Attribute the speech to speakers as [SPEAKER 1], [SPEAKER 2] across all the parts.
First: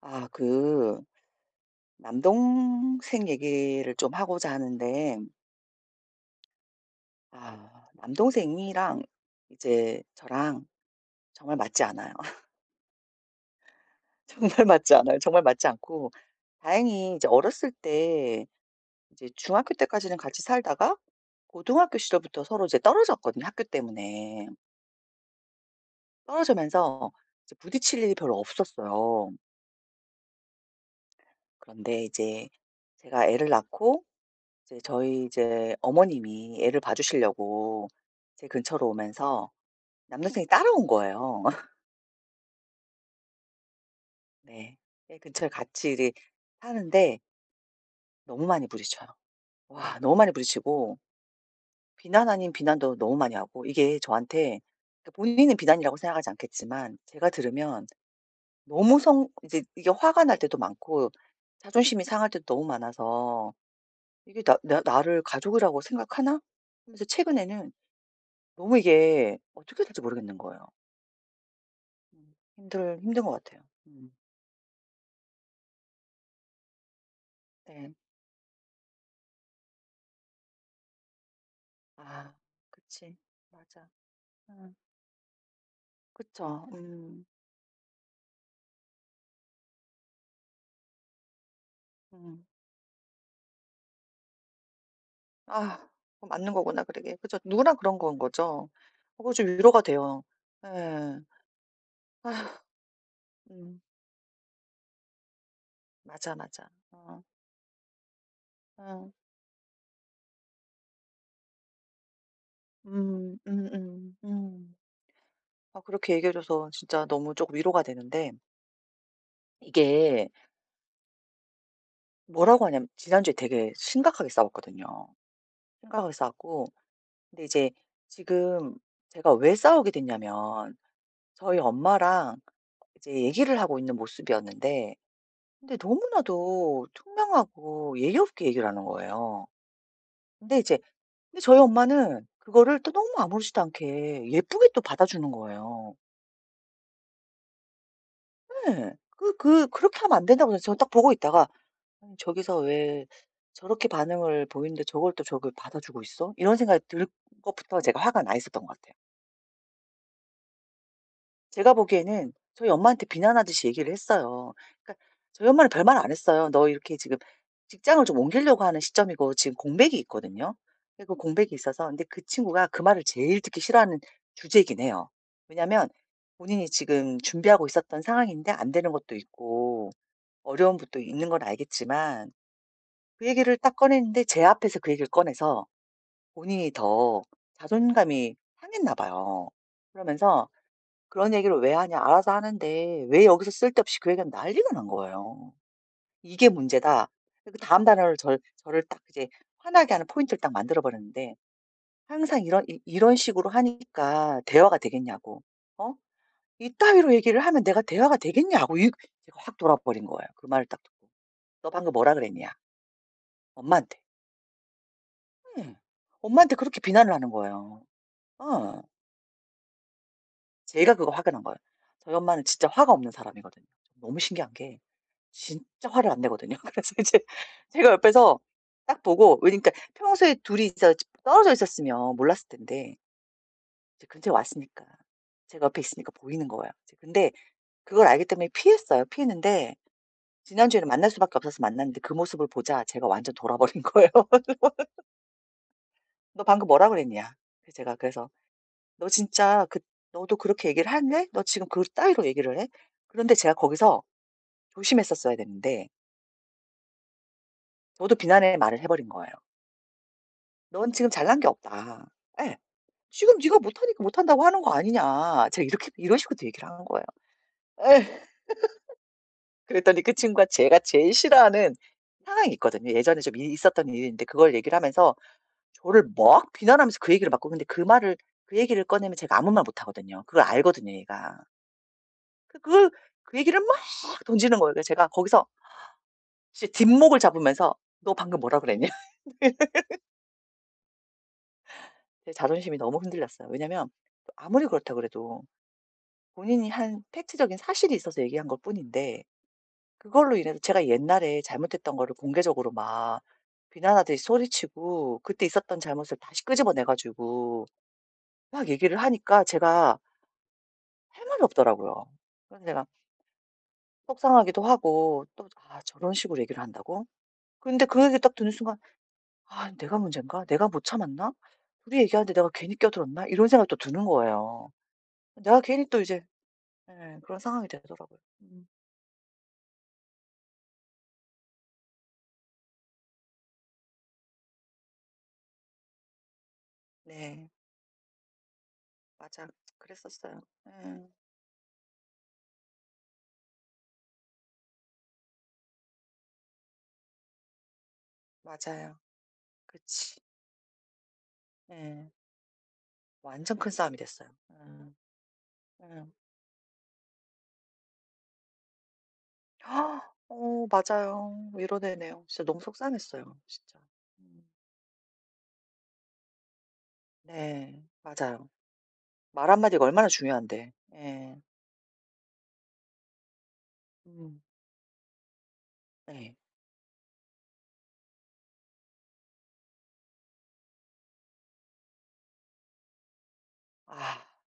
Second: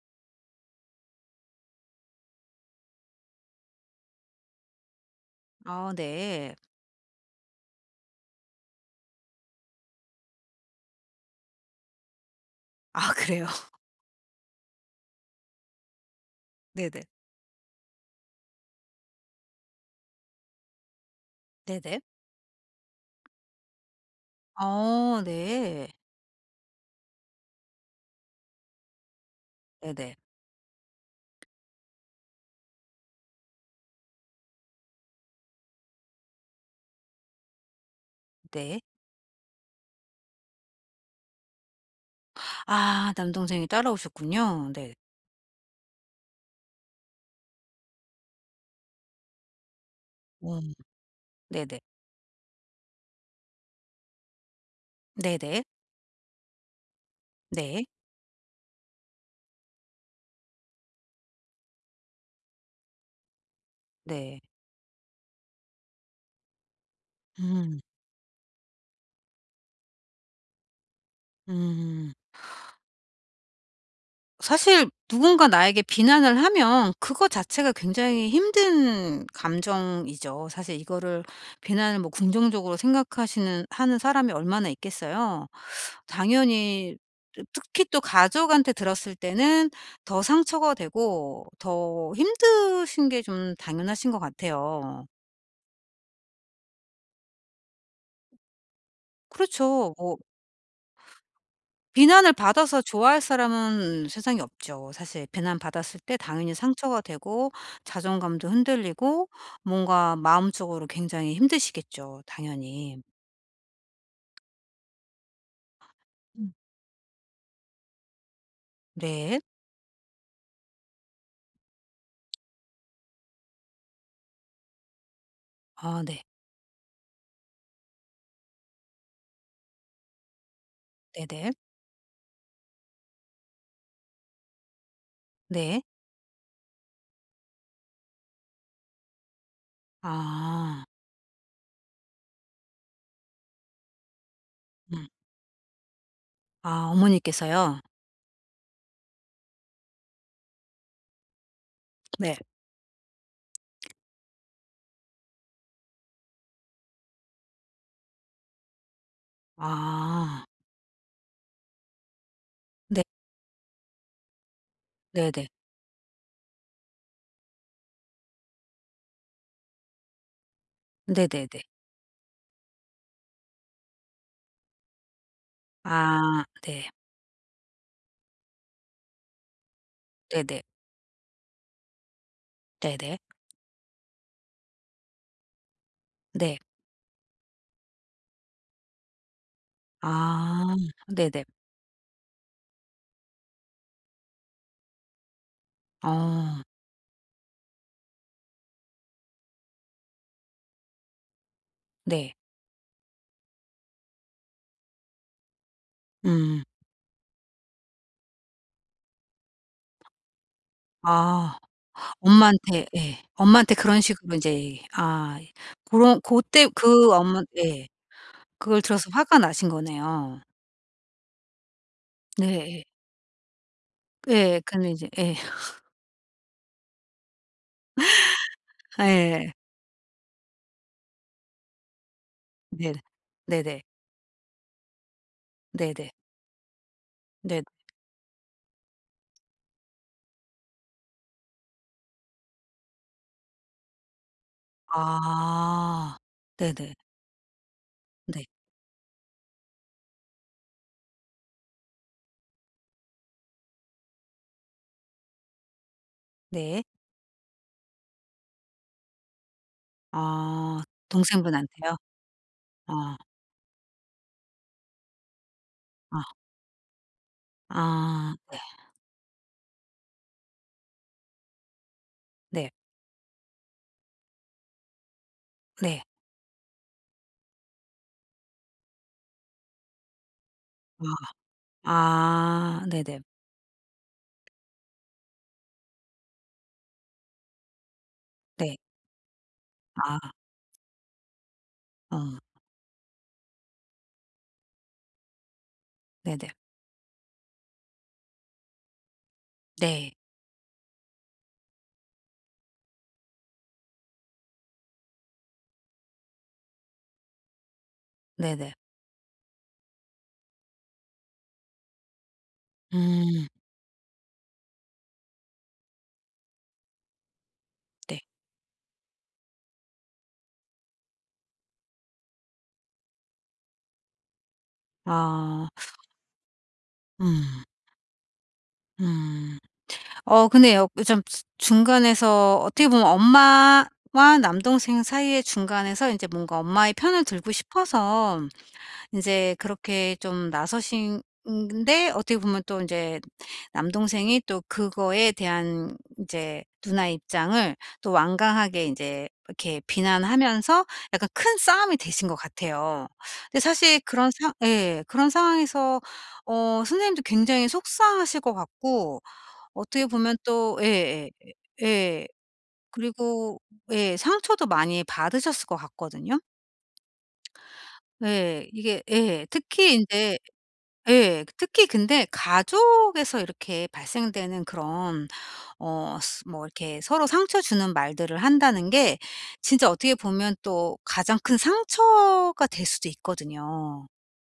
[SPEAKER 1] 아, 그, 남동생 얘기를 좀 하고자 하는데,
[SPEAKER 2] 아 네.
[SPEAKER 1] 아, 남동생이랑 이제 저랑 정말 맞지 않아요.
[SPEAKER 2] 아 그래요?
[SPEAKER 1] 정말 맞지 않아요. 정말 맞지 않고,
[SPEAKER 2] 네네.
[SPEAKER 1] 다행히 이제 어렸을 때, 이제 중학교 때까지는 같이 살다가, 고등학교
[SPEAKER 2] 네네.
[SPEAKER 1] 시절부터 서로 이제 떨어졌거든요. 학교 때문에.
[SPEAKER 2] 어 네.
[SPEAKER 1] 떨어지면서 이제 부딪힐 일이 별로 없었어요.
[SPEAKER 2] 네네.
[SPEAKER 1] 그런데 이제 제가 애를 낳고, 이제 저희 이제 어머님이 애를 봐주시려고 제
[SPEAKER 2] 네.
[SPEAKER 1] 근처로 오면서 남동생이 따라온 거예요.
[SPEAKER 2] 아 남동생이 따라오셨군요.
[SPEAKER 1] 네.
[SPEAKER 2] 네.
[SPEAKER 1] 애 근처에 같이 이리 사는데 너무 많이 부딪혀요. 와, 너무 많이
[SPEAKER 2] 어.
[SPEAKER 1] 부딪히고
[SPEAKER 2] 네네.
[SPEAKER 1] 비난 아닌 비난도 너무 많이 하고 이게 저한테, 그러니까 본인은
[SPEAKER 2] 네네.
[SPEAKER 1] 비난이라고 생각하지 않겠지만 제가
[SPEAKER 2] 네.
[SPEAKER 1] 들으면 너무 성 이제 이게 화가 날 때도 많고 자존심이 상할 때도 너무 많아서
[SPEAKER 2] 네.
[SPEAKER 1] '이게 나 나 나를 가족이라고 생각하나?' 하면서 최근에는
[SPEAKER 2] 음.
[SPEAKER 1] 너무 이게 어떻게 될지 모르겠는 거예요.
[SPEAKER 2] 음.
[SPEAKER 1] 음. 힘들 힘든 것 같아요. 음.
[SPEAKER 2] 사실 누군가 나에게 비난을 하면 그거 자체가
[SPEAKER 1] 네.
[SPEAKER 2] 굉장히 힘든 감정이죠. 사실 이거를 비난을 뭐
[SPEAKER 1] 아
[SPEAKER 2] 긍정적으로
[SPEAKER 1] 그치.
[SPEAKER 2] 생각하시는
[SPEAKER 1] 맞아.
[SPEAKER 2] 하는 사람이 얼마나
[SPEAKER 1] 음.
[SPEAKER 2] 있겠어요.
[SPEAKER 1] 그쵸.
[SPEAKER 2] 당연히
[SPEAKER 1] 음.
[SPEAKER 2] 또 특히 또 가족한테 들었을 때는 더 상처가 되고 더
[SPEAKER 1] 음.
[SPEAKER 2] 힘드신 게 좀 당연하신 것 같아요.
[SPEAKER 1] 아 그거 맞는 거구나. 그러게. 그죠. 누구나 그런 건 거죠. 그거 좀 위로가
[SPEAKER 2] 그렇죠. 뭐
[SPEAKER 1] 돼요. 예.
[SPEAKER 2] 비난을
[SPEAKER 1] 아
[SPEAKER 2] 받아서 좋아할
[SPEAKER 1] 음.
[SPEAKER 2] 사람은 세상에 없죠. 사실 비난받았을 때
[SPEAKER 1] 맞아,
[SPEAKER 2] 당연히
[SPEAKER 1] 맞아.
[SPEAKER 2] 상처가
[SPEAKER 1] 어.
[SPEAKER 2] 되고 자존감도
[SPEAKER 1] 어.
[SPEAKER 2] 흔들리고 뭔가 마음적으로 굉장히 힘드시겠죠, 당연히.
[SPEAKER 1] 음. 음음. 음. 음. 아, 그렇게 얘기해
[SPEAKER 2] 음.
[SPEAKER 1] 줘서 진짜 너무 조금 위로가 되는데
[SPEAKER 2] 네.
[SPEAKER 1] 이게 뭐라고 하냐면 지난주에 되게 심각하게 싸웠거든요.
[SPEAKER 2] 아
[SPEAKER 1] 심각하게
[SPEAKER 2] 네.
[SPEAKER 1] 싸웠고 근데 이제 지금 제가 왜 싸우게 됐냐면
[SPEAKER 2] 네네. 네.
[SPEAKER 1] 저희 엄마랑 이제 얘기를 하고 있는 모습이었는데 근데
[SPEAKER 2] 네.
[SPEAKER 1] 너무나도 퉁명하고 예의 없게 얘기를 하는 거예요. 근데 이제
[SPEAKER 2] 아.
[SPEAKER 1] 근데 저희 엄마는 그거를 또 너무 아무렇지도 않게 예쁘게 또
[SPEAKER 2] 음.
[SPEAKER 1] 받아주는 거예요.
[SPEAKER 2] 아 어머니께서요?
[SPEAKER 1] 예. 그렇게 하면 안 된다고 저는 딱 보고 있다가 아니,
[SPEAKER 2] 네.
[SPEAKER 1] 저기서 왜 저렇게 반응을 보이는데 저걸 받아주고 있어? 이런 생각이 들 것부터 제가 화가 나 있었던 것 같아요.
[SPEAKER 2] 아.
[SPEAKER 1] 제가 보기에는 저희
[SPEAKER 2] 네.
[SPEAKER 1] 엄마한테 비난하듯이 얘기를 했어요. 그러니까
[SPEAKER 2] 네네.
[SPEAKER 1] 저희 엄마는 별말 안 했어요. "너 이렇게 지금 직장을 좀 옮기려고 하는 시점이고 지금 공백이 있거든요." 근데 그 공백이
[SPEAKER 2] 네네네.
[SPEAKER 1] 있어서 근데 그 친구가 그 말을 제일 듣기 싫어하는 주제이긴 해요. 왜냐면
[SPEAKER 2] 아
[SPEAKER 1] 본인이
[SPEAKER 2] 네.
[SPEAKER 1] 지금 준비하고 있었던 상황인데 안 되는 것도 있고
[SPEAKER 2] 네네.
[SPEAKER 1] 어려운 것도 있는 건 알겠지만
[SPEAKER 2] 네네.
[SPEAKER 1] 그 얘기를 딱 꺼냈는데 제 앞에서 그 얘기를 꺼내서
[SPEAKER 2] 네.
[SPEAKER 1] 본인이 더 자존감이 상했나 봐요. 그러면서
[SPEAKER 2] 아
[SPEAKER 1] 그런
[SPEAKER 2] 네네.
[SPEAKER 1] 얘기를 왜 하냐, 알아서 하는데 왜 여기서 쓸데없이 그 얘기하면, 난리가 난 거예요. "이게
[SPEAKER 2] 어
[SPEAKER 1] 문제다." 그 다음 단어를 절 저를 딱 이제 화나게 하는 포인트를 딱 만들어 버렸는데,
[SPEAKER 2] 네.
[SPEAKER 1] 항상 이런 이 이런 식으로 하니까 대화가 되겠냐고. 어?
[SPEAKER 2] 음.
[SPEAKER 1] 이따위로 얘기를 하면 내가 대화가 되겠냐고. 이 제가 확 돌아버린 거예요. 그 말을 딱 듣고.
[SPEAKER 2] 아
[SPEAKER 1] "너 방금 뭐라 그랬냐?"
[SPEAKER 2] 엄마한테 예. 엄마한테
[SPEAKER 1] "엄마한테."
[SPEAKER 2] 그런 식으로 인제 아
[SPEAKER 1] 응.
[SPEAKER 2] 고런
[SPEAKER 1] 엄마한테
[SPEAKER 2] 고때
[SPEAKER 1] 그렇게
[SPEAKER 2] 그
[SPEAKER 1] 비난을 하는
[SPEAKER 2] 엄마
[SPEAKER 1] 거예요.
[SPEAKER 2] 예. 그걸
[SPEAKER 1] 어.
[SPEAKER 2] 들어서 화가 나신 거네요.
[SPEAKER 1] 제가 그거 화가 난 거예요. 저희 엄마는
[SPEAKER 2] 네
[SPEAKER 1] 진짜
[SPEAKER 2] 예.
[SPEAKER 1] 화가 없는 사람이거든요. 너무 신기한
[SPEAKER 2] 예.
[SPEAKER 1] 게
[SPEAKER 2] 근데 이제 예.
[SPEAKER 1] 진짜 화를 안 내거든요. 그래서 이제 제가 옆에서 딱 보고,
[SPEAKER 2] 예.
[SPEAKER 1] 그러니까 평소에 둘이 있어 떨어져 있었으면 몰랐을
[SPEAKER 2] 네.
[SPEAKER 1] 텐데
[SPEAKER 2] 네네.
[SPEAKER 1] 이제 근처에 왔으니까 제가 옆에 있으니까
[SPEAKER 2] 네네.
[SPEAKER 1] 보이는 거예요. 이제 근데
[SPEAKER 2] 네.
[SPEAKER 1] 그걸 알기 때문에 피했어요. 피했는데 지난주에는 만날 수밖에 없어서 만났는데 그 모습을 보자 제가 완전 돌아버린 거예요.
[SPEAKER 2] 아.
[SPEAKER 1] "너 방금 뭐라
[SPEAKER 2] 네네.
[SPEAKER 1] 그랬냐?" 그래서 제가, 그래서
[SPEAKER 2] 네.
[SPEAKER 1] "너 진짜 그 너도 그렇게 얘기를 할래? 너 지금 그 따위로 얘기를 해?" 그런데 제가 거기서 조심했었어야 됐는데
[SPEAKER 2] 네.
[SPEAKER 1] 저도 비난의 말을 해 버린 거예요.
[SPEAKER 2] 아
[SPEAKER 1] "넌 지금 잘난 게
[SPEAKER 2] 동생분한테요?
[SPEAKER 1] 없다." 예.
[SPEAKER 2] 어.
[SPEAKER 1] "지금 네가 못하니까 못한다고 하는 거 아니냐." 제가 이렇게 이런
[SPEAKER 2] 어.
[SPEAKER 1] 식으로 또 얘기를 한 거예요. 예.
[SPEAKER 2] 아 네.
[SPEAKER 1] 그랬더니 그 친구가 제가 제일 싫어하는 상황이
[SPEAKER 2] 네.
[SPEAKER 1] 있거든요. 예전에 좀 이 있었던 일인데 그걸 얘기를 하면서
[SPEAKER 2] 네.
[SPEAKER 1] 저를 막 비난하면서 그 얘기를 막 꺼 근데 그 말을, 그 얘기를 꺼내면 제가 아무 말 못 하거든요. 그걸 알거든요
[SPEAKER 2] 아.
[SPEAKER 1] 얘가. 그
[SPEAKER 2] 아
[SPEAKER 1] 그걸
[SPEAKER 2] 네네.
[SPEAKER 1] 그 얘기를 막 던지는 거예요. 그래서 제가 거기서 진짜 뒷목을 잡으면서 "너 방금 뭐라
[SPEAKER 2] 네.
[SPEAKER 1] 그랬냐?"
[SPEAKER 2] 아 어
[SPEAKER 1] 제 자존심이 너무 흔들렸어요. 왜냐면 아무리 그렇다 그래도
[SPEAKER 2] 네네.
[SPEAKER 1] 본인이 한 팩트적인 사실이 있어서 얘기한 것 뿐인데
[SPEAKER 2] 네.
[SPEAKER 1] 그걸로 인해서 제가 옛날에 잘못했던 거를 공개적으로 막 비난하듯이 소리치고 그때 있었던 잘못을 다시 끄집어내 가지고 막
[SPEAKER 2] 네네.
[SPEAKER 1] 얘기를 하니까 제가 할 말이 없더라고요. 그래서 내가
[SPEAKER 2] 음
[SPEAKER 1] 속상하기도 하고 또 '아 저런 식으로 얘기를 한다고?' 근데 그 얘기
[SPEAKER 2] 네.
[SPEAKER 1] 딱 듣는 순간 '아 내가 문젠가? 내가 못 참았나? 둘이 얘기하는데 내가 괜히 껴들었나?' 이런 생각이 또 드는 거예요. 내가
[SPEAKER 2] 아
[SPEAKER 1] 괜히 또 이제 예 그런
[SPEAKER 2] 음.
[SPEAKER 1] 상황이 되더라고요. 음.
[SPEAKER 2] 음. 어 근데 여 좀 중간에서 어떻게 보면 엄마와 남동생 사이의 중간에서 인제 뭔가 엄마의 편을
[SPEAKER 1] 네.
[SPEAKER 2] 들고 싶어서 이
[SPEAKER 1] 맞아.
[SPEAKER 2] 제 그렇게
[SPEAKER 1] 그랬었어요.
[SPEAKER 2] 좀
[SPEAKER 1] 음
[SPEAKER 2] 나서신 데 어떻게 보면 또 이제 남동생이 또 그거에 대한 이제 누나의 입장을 또 완강하게
[SPEAKER 1] 맞아요.
[SPEAKER 2] 인제 이렇게
[SPEAKER 1] 그치.
[SPEAKER 2] 비난하면서 약간 큰 싸움이
[SPEAKER 1] 예.
[SPEAKER 2] 되신 것 같아요.
[SPEAKER 1] 완전
[SPEAKER 2] 근데
[SPEAKER 1] 큰 싸움이
[SPEAKER 2] 사실
[SPEAKER 1] 됐어요.
[SPEAKER 2] 그런 상
[SPEAKER 1] 음.
[SPEAKER 2] 예. 그런 상황에서
[SPEAKER 1] 음.
[SPEAKER 2] 어 선생님도 굉장히 속상하실 것 같고 어떻게 보면
[SPEAKER 1] 어
[SPEAKER 2] 또 예예.
[SPEAKER 1] 맞아요.
[SPEAKER 2] 예.
[SPEAKER 1] 위로되네요.
[SPEAKER 2] 예,
[SPEAKER 1] 진짜 너무 속상했어요
[SPEAKER 2] 그리고
[SPEAKER 1] 진짜.
[SPEAKER 2] 예
[SPEAKER 1] 음.
[SPEAKER 2] 상처도 많이 받으셨을 것 같거든요.
[SPEAKER 1] 네. 맞아요.
[SPEAKER 2] 예. 이게 예.
[SPEAKER 1] 말 한마디가
[SPEAKER 2] 특히
[SPEAKER 1] 얼마나
[SPEAKER 2] 인제
[SPEAKER 1] 중요한데. 예.
[SPEAKER 2] 예. 그 특히 근데 가족에서 이렇게
[SPEAKER 1] 음.
[SPEAKER 2] 발생되는 그런 어
[SPEAKER 1] 네.
[SPEAKER 2] 스 뭐 이렇게 서로 상처 주는 말들을 한다는 게 진짜 어떻게 보면 또 가장 큰 상처가 될 수도
[SPEAKER 1] 아
[SPEAKER 2] 있거든요.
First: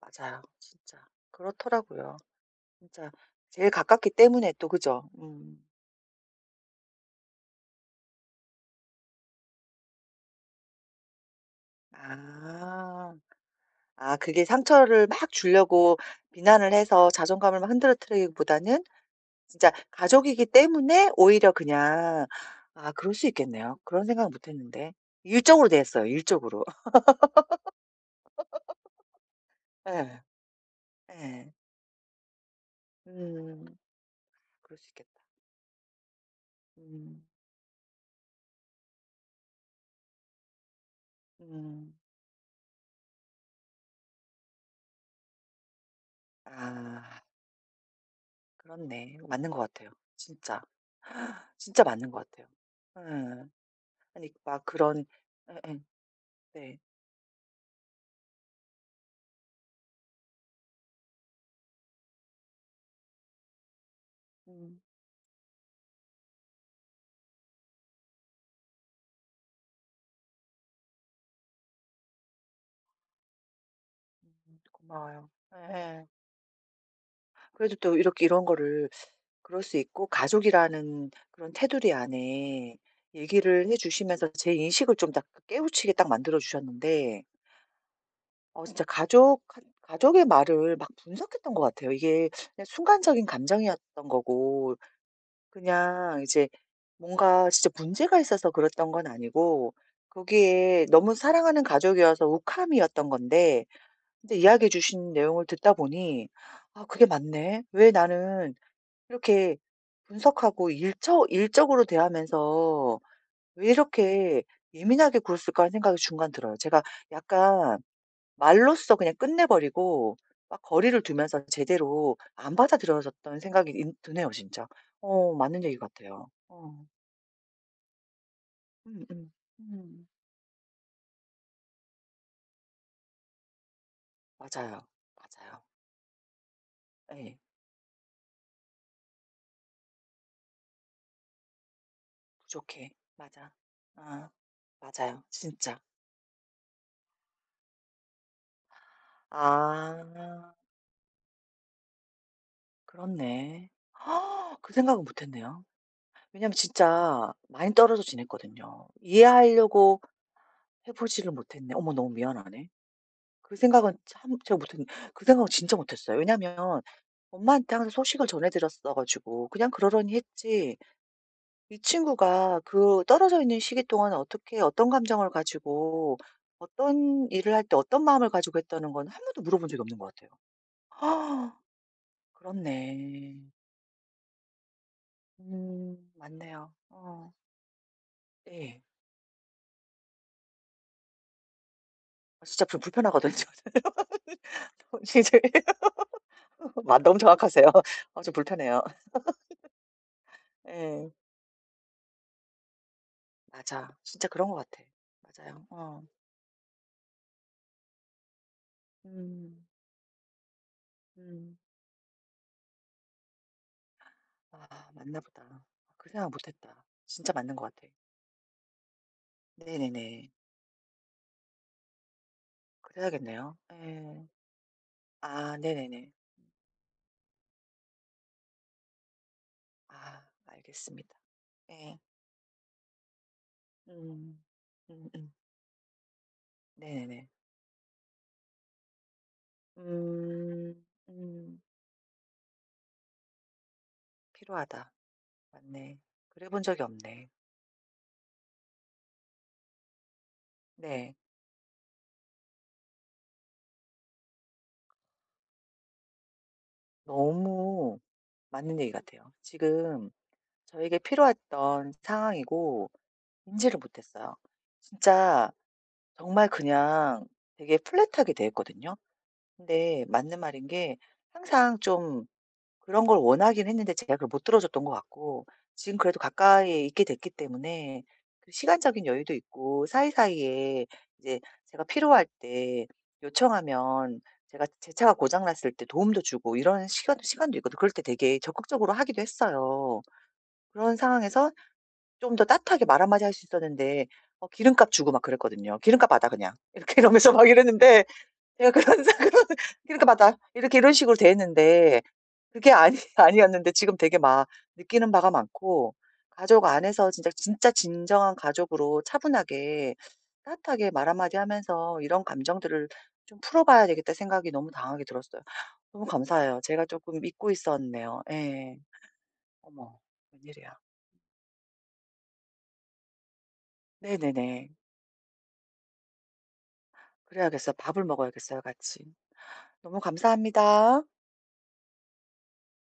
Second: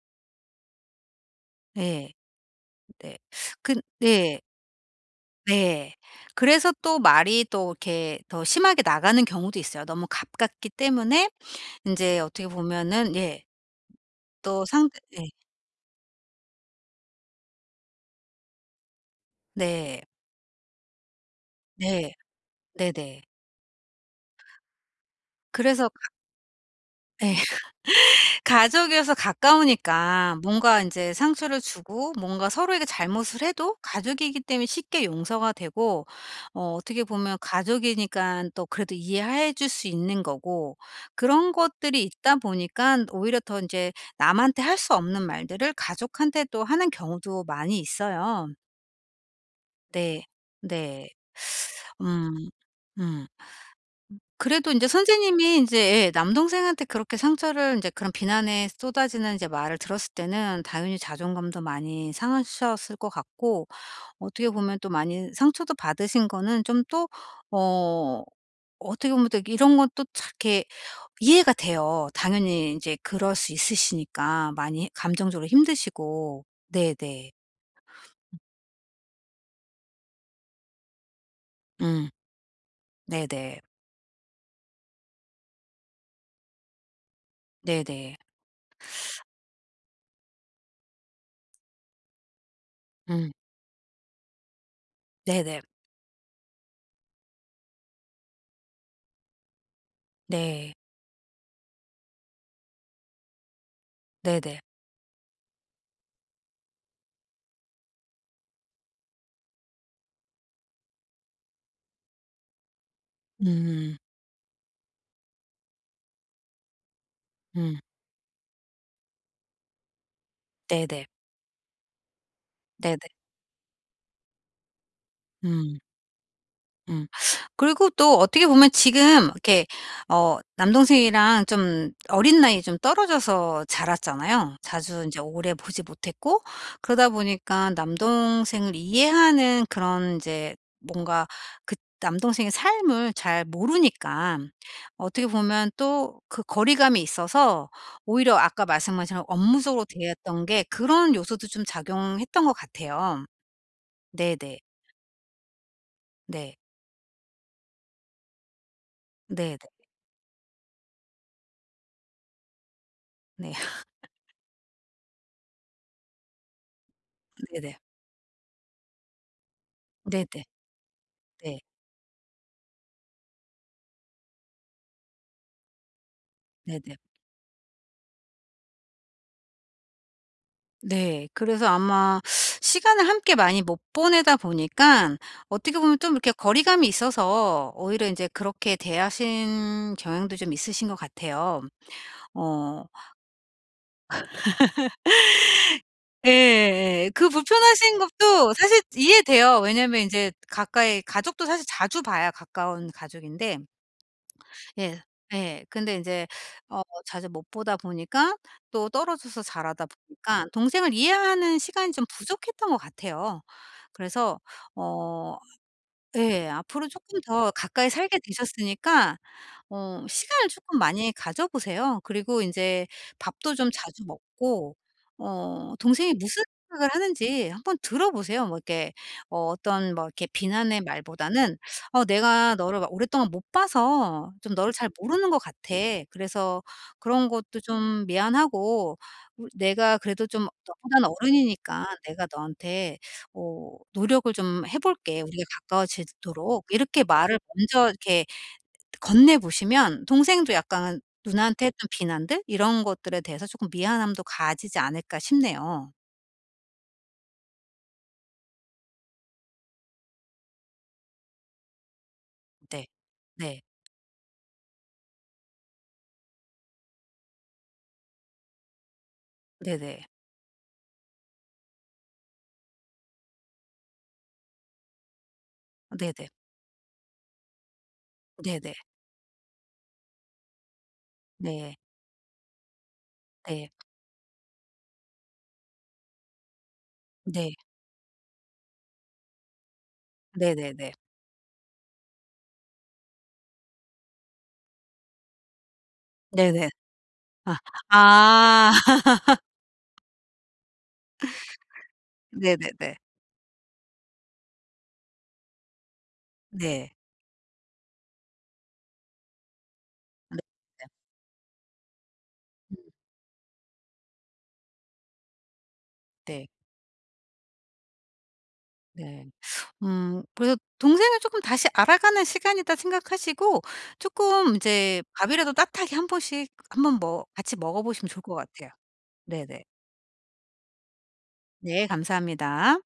[SPEAKER 1] 맞아요. 진짜
[SPEAKER 2] 네.
[SPEAKER 1] 그렇더라고요. 진짜
[SPEAKER 2] 네.
[SPEAKER 1] 제일
[SPEAKER 2] 근
[SPEAKER 1] 가깝기
[SPEAKER 2] 네.
[SPEAKER 1] 때문에 또, 그죠? 음.
[SPEAKER 2] 네. 그래서 또 말이 또 이렇게 더 심하게 나가는 경우도 있어요. 너무 가깝기 때문에 인제 어떻게 보면은
[SPEAKER 1] 아.
[SPEAKER 2] 예.
[SPEAKER 1] 아 그게
[SPEAKER 2] 또 상대
[SPEAKER 1] 상처를
[SPEAKER 2] 예.
[SPEAKER 1] 막 주려고 비난을 해서 자존감을 막 흔들어뜨리기보다는 진짜
[SPEAKER 2] 네.
[SPEAKER 1] 가족이기 때문에 오히려
[SPEAKER 2] 네.
[SPEAKER 1] 그냥. 아 그럴
[SPEAKER 2] 네네.
[SPEAKER 1] 수 있겠네요. 그런 생각은 못 했는데. 일적으로
[SPEAKER 2] 그래서 가
[SPEAKER 1] 됐어요, 일적으로.
[SPEAKER 2] 예. 가족이어서
[SPEAKER 1] 예.
[SPEAKER 2] 가까우니까 뭔가 인제
[SPEAKER 1] 예.
[SPEAKER 2] 상처를 주고 뭔가 서로에게 잘못을
[SPEAKER 1] 음.
[SPEAKER 2] 해도 가족이기 때문에
[SPEAKER 1] 그럴 수
[SPEAKER 2] 쉽게
[SPEAKER 1] 있겠다.
[SPEAKER 2] 용서가 되고 어 어떻게
[SPEAKER 1] 음.
[SPEAKER 2] 보면 가족이니깐 또 그래도 이해해 줄 수 있는 거고 그런
[SPEAKER 1] 음.
[SPEAKER 2] 것들이 있다 보니깐 오히려 더 인제 남한테 할 수 없는 말들을 가족한테 또 하는
[SPEAKER 1] 아
[SPEAKER 2] 경우도 많이 있어요.
[SPEAKER 1] 그렇네. 맞는 것 같아요.
[SPEAKER 2] 네.
[SPEAKER 1] 진짜.
[SPEAKER 2] 네.
[SPEAKER 1] 진짜 맞는 것 같아요.
[SPEAKER 2] 음. 음.
[SPEAKER 1] 예. 아니 막
[SPEAKER 2] 그래도 인제
[SPEAKER 1] 그런.
[SPEAKER 2] 선생님이 인제
[SPEAKER 1] 예예.
[SPEAKER 2] 예
[SPEAKER 1] 네.
[SPEAKER 2] 남동생한테 그렇게 상처를 인제 그런 비난에 쏟아지는 이제 말을 들었을 때는 당연히 자존감도 많이 상하셨을 것 같고 어떻게 보면
[SPEAKER 1] 음.
[SPEAKER 2] 또 많이 상처도 받으신 거는 좀 또 어 어떻게 보면 또 이런 것도 참 이렇게 이해가 돼요. 당연히 인제 그럴 수 있으시니까 많이
[SPEAKER 1] 고마워요.
[SPEAKER 2] 감정적으로
[SPEAKER 1] 예예.
[SPEAKER 2] 힘드시고. 네네.
[SPEAKER 1] 그래도 또 이렇게 이런 거를 그럴 수 있고 가족이라는 그런 테두리
[SPEAKER 2] 음.
[SPEAKER 1] 안에
[SPEAKER 2] 네네.
[SPEAKER 1] 얘기를 해 주시면서 제 인식을 좀 딱 깨우치게 딱 만들어 주셨는데
[SPEAKER 2] 네네.
[SPEAKER 1] 어 진짜 가족의 말을 막 분석했던 것 같아요. 이게 그냥 순간적인
[SPEAKER 2] 음.
[SPEAKER 1] 감정이었던 거고
[SPEAKER 2] 네네.
[SPEAKER 1] 그냥 이제 뭔가 진짜 문제가 있어서 그랬던 건 아니고
[SPEAKER 2] 네.
[SPEAKER 1] 거기에 너무 사랑하는 가족이어서 욱함이었던 건데 근데
[SPEAKER 2] 네네.
[SPEAKER 1] 이야기해 주신 내용을 듣다 보니 '아 그게 맞네. 왜 나는 이렇게 분석하고 일처 일적으로 대하면서 왜
[SPEAKER 2] 음.
[SPEAKER 1] 이렇게 예민하게 굴었을까.' 하는 생각이 중간 들어요. 제가
[SPEAKER 2] 음.
[SPEAKER 1] 약간 말로써 그냥 끝내버리고 막 거리를
[SPEAKER 2] 네네.
[SPEAKER 1] 두면서 제대로 안
[SPEAKER 2] 네네.
[SPEAKER 1] 받아들여졌던 생각이 인 드네요 진짜. 어 맞는 얘기
[SPEAKER 2] 음.
[SPEAKER 1] 같아요. 어.
[SPEAKER 2] 음. 그리고 또 어떻게 보면
[SPEAKER 1] 음음.
[SPEAKER 2] 지금
[SPEAKER 1] 음.
[SPEAKER 2] 이렇게
[SPEAKER 1] 음.
[SPEAKER 2] 어 남동생이랑 좀 어린 나이에 좀 떨어져서 자랐잖아요.
[SPEAKER 1] 맞아요.
[SPEAKER 2] 자주 이제 오래
[SPEAKER 1] 맞아요.
[SPEAKER 2] 보지 못했고 그러다
[SPEAKER 1] 예.
[SPEAKER 2] 보니까 남동생을 이해하는 그런 이제 뭔가 그 남동생의
[SPEAKER 1] 부족해.
[SPEAKER 2] 삶을 잘
[SPEAKER 1] 맞아. 아.
[SPEAKER 2] 모르니까
[SPEAKER 1] 맞아요.
[SPEAKER 2] 어떻게 보면
[SPEAKER 1] 진짜.
[SPEAKER 2] 또 그 거리감이 있어서 오히려 아까 말씀하신 업무적으로
[SPEAKER 1] 아.
[SPEAKER 2] 대했던 게 그런 요소도 좀 작용했던 것 같아요.
[SPEAKER 1] 그렇네. 아,
[SPEAKER 2] 네네.
[SPEAKER 1] 그 생각은 못 했네요. 왜냐면
[SPEAKER 2] 네.
[SPEAKER 1] 진짜 많이 떨어져 지냈거든요.
[SPEAKER 2] 네네.
[SPEAKER 1] 이해하려고 해 보지를 못했네. 어머 너무 미안하네.
[SPEAKER 2] 네.
[SPEAKER 1] 그 생각은 참 제가 못했 그 생각은 진짜 못했어요. 왜냐면 엄마한테
[SPEAKER 2] 네네.
[SPEAKER 1] 항상 소식을 전해 드렸어 가지고 그냥 그러려니
[SPEAKER 2] 네네.
[SPEAKER 1] 했지
[SPEAKER 2] 네.
[SPEAKER 1] 이 친구가 그 떨어져 있는 시기 동안 어떻게 어떤 감정을 가지고
[SPEAKER 2] 네네.
[SPEAKER 1] 어떤 일을 할 때 어떤 마음을 가지고 했다는 건 한 번도 물어본 적이 없는 것 같아요.
[SPEAKER 2] 네.
[SPEAKER 1] 아,
[SPEAKER 2] 그래서 아마 시간을 함께
[SPEAKER 1] 그렇네.
[SPEAKER 2] 많이 못 보내다 보니까 어떻게 보면 좀 이렇게
[SPEAKER 1] 맞네요.
[SPEAKER 2] 거리감이
[SPEAKER 1] 어
[SPEAKER 2] 있어서 오히려 인제 그렇게
[SPEAKER 1] 예.
[SPEAKER 2] 대하신 경향도 좀 있으신 것 같아요.
[SPEAKER 1] 아 진짜 불
[SPEAKER 2] 어.
[SPEAKER 1] 불편하거든요. 저는.
[SPEAKER 2] 예
[SPEAKER 1] 아
[SPEAKER 2] 예 예.
[SPEAKER 1] 너무
[SPEAKER 2] 그
[SPEAKER 1] 정확하세요.
[SPEAKER 2] 불편하신
[SPEAKER 1] 아 좀
[SPEAKER 2] 것도 사실
[SPEAKER 1] 불편해요.
[SPEAKER 2] 이해돼요. 왜냐면 인제 가까이
[SPEAKER 1] 예.
[SPEAKER 2] 가족도 사실 자주 봐야 가까운 가족인데
[SPEAKER 1] 맞아. 진짜 그런 것 같아.
[SPEAKER 2] 예. 예.
[SPEAKER 1] 맞아요.
[SPEAKER 2] 근데
[SPEAKER 1] 어.
[SPEAKER 2] 인제 어 자주 못 보다 보니까 또 떨어져서
[SPEAKER 1] 음.
[SPEAKER 2] 자라다 보니까 동생을
[SPEAKER 1] 음.
[SPEAKER 2] 이해하는 시간이 좀 부족했던 것 같아요. 그래서
[SPEAKER 1] 아 맞나
[SPEAKER 2] 어
[SPEAKER 1] 보다. 아, 그 생각 못
[SPEAKER 2] 예.
[SPEAKER 1] 했다.
[SPEAKER 2] 앞으로 쪼끔
[SPEAKER 1] 진짜
[SPEAKER 2] 더
[SPEAKER 1] 맞는 것 같아.
[SPEAKER 2] 가까이 살게 되셨으니까 어
[SPEAKER 1] 네네네.
[SPEAKER 2] 시간을 쪼끔 많이 가져 보세요. 그리고 인제 밥도
[SPEAKER 1] 그래야겠네요.
[SPEAKER 2] 좀 자주
[SPEAKER 1] 예.
[SPEAKER 2] 먹고
[SPEAKER 1] 아
[SPEAKER 2] 어
[SPEAKER 1] 네네네.
[SPEAKER 2] 동생이 무슨 생각을 하는지 한번 들어 보세요. 뭐 이렇게 어 어떤 뭐
[SPEAKER 1] 아
[SPEAKER 2] 이렇게 비난의
[SPEAKER 1] 알겠습니다.
[SPEAKER 2] 말보다는
[SPEAKER 1] 예.
[SPEAKER 2] "어 내가 너를 막 오랫동안 못 봐서
[SPEAKER 1] 음.
[SPEAKER 2] 좀 너를 잘 모르는
[SPEAKER 1] 음음.
[SPEAKER 2] 것 같아. 그래서 그런
[SPEAKER 1] 네네네.
[SPEAKER 2] 것도 좀 미안하고 우 내가 그래도 좀
[SPEAKER 1] 음.
[SPEAKER 2] 너보다는
[SPEAKER 1] 음.
[SPEAKER 2] 어른이니까 내가 너한테 뭐 노력을 좀 해
[SPEAKER 1] 필요하다.
[SPEAKER 2] 볼게, 우리가
[SPEAKER 1] 맞네. 그래 본
[SPEAKER 2] 가까워지도록."
[SPEAKER 1] 적이
[SPEAKER 2] 이렇게
[SPEAKER 1] 없네.
[SPEAKER 2] 말을 먼저 이렇게 건네 보시면 동생도 약간
[SPEAKER 1] 네.
[SPEAKER 2] 누나한테 했던 비난들 이런 것들에 대해서 조금 미안함도 가지지 않을까 싶네요.
[SPEAKER 1] 너무 맞는 얘기 같아요. 지금 저에게 필요했던
[SPEAKER 2] 네.
[SPEAKER 1] 상황이고
[SPEAKER 2] 네.
[SPEAKER 1] 인지를 못했어요. 진짜 정말 그냥 되게 플랫하게 대했거든요. 근데
[SPEAKER 2] 네네.
[SPEAKER 1] 맞는 말인 게 항상 좀 그런 걸 원하긴 했는데 제가 그걸 못 들어줬던 것 같고 지금 그래도
[SPEAKER 2] 네네.
[SPEAKER 1] 가까이 있게 됐기 때문에 그
[SPEAKER 2] 네네.
[SPEAKER 1] 시간적인 여유도 있고 사이사이에 이제
[SPEAKER 2] 네.
[SPEAKER 1] 제가 필요할 때
[SPEAKER 2] 네.
[SPEAKER 1] 요청하면 제가 제 차가 고장 났을 때 도움도 주고 이런 시간,
[SPEAKER 2] 네.
[SPEAKER 1] 시간도 있거든요. 그럴 때 되게 적극적으로 하기도 했어요.
[SPEAKER 2] 네네네.
[SPEAKER 1] 그런 상황에서 좀 더 따뜻하게 말 한마디 할 수 있었는데 어 기름값 주고 막 그랬거든요. "기름값 받아 그냥."
[SPEAKER 2] 네네.
[SPEAKER 1] 이렇게 이러면서 막
[SPEAKER 2] 아.
[SPEAKER 1] 이랬는데
[SPEAKER 2] 아.
[SPEAKER 1] 제가 그런 사 그런 "기름값 받아." 이렇게 이런 식으로 대했는데 그게
[SPEAKER 2] 네네네.
[SPEAKER 1] 아니 아니었는데 지금 되게 막 느끼는 바가 많고 가족
[SPEAKER 2] 네.
[SPEAKER 1] 안에서 진짜 진짜 진정한 가족으로 차분하게
[SPEAKER 2] 네. 네.
[SPEAKER 1] 따뜻하게 말 한마디 하면서 '이런 감정들을
[SPEAKER 2] 음
[SPEAKER 1] 좀 풀어 봐야 되겠다.' 생각이 너무 강하게 들었어요. 너무
[SPEAKER 2] 네.
[SPEAKER 1] 감사해요. 제가 쪼끔 잊고 있었네요. 예.
[SPEAKER 2] 네.
[SPEAKER 1] 어머
[SPEAKER 2] 그래서
[SPEAKER 1] 웬일이야.
[SPEAKER 2] '동생을 쪼끔 다시 알아가는 시간이다.' 생각하시고 쪼끔
[SPEAKER 1] 네네네.
[SPEAKER 2] 인제 밥이라도 따뜻하게 한 번씩 한번 뭐 같이
[SPEAKER 1] 그래야겠어요.
[SPEAKER 2] 먹어
[SPEAKER 1] 밥을
[SPEAKER 2] 보시면 좋을 것
[SPEAKER 1] 먹어야겠어요
[SPEAKER 2] 같아요.
[SPEAKER 1] 같이.
[SPEAKER 2] 네네.
[SPEAKER 1] 너무 감사합니다.
[SPEAKER 2] 네 감사합니다.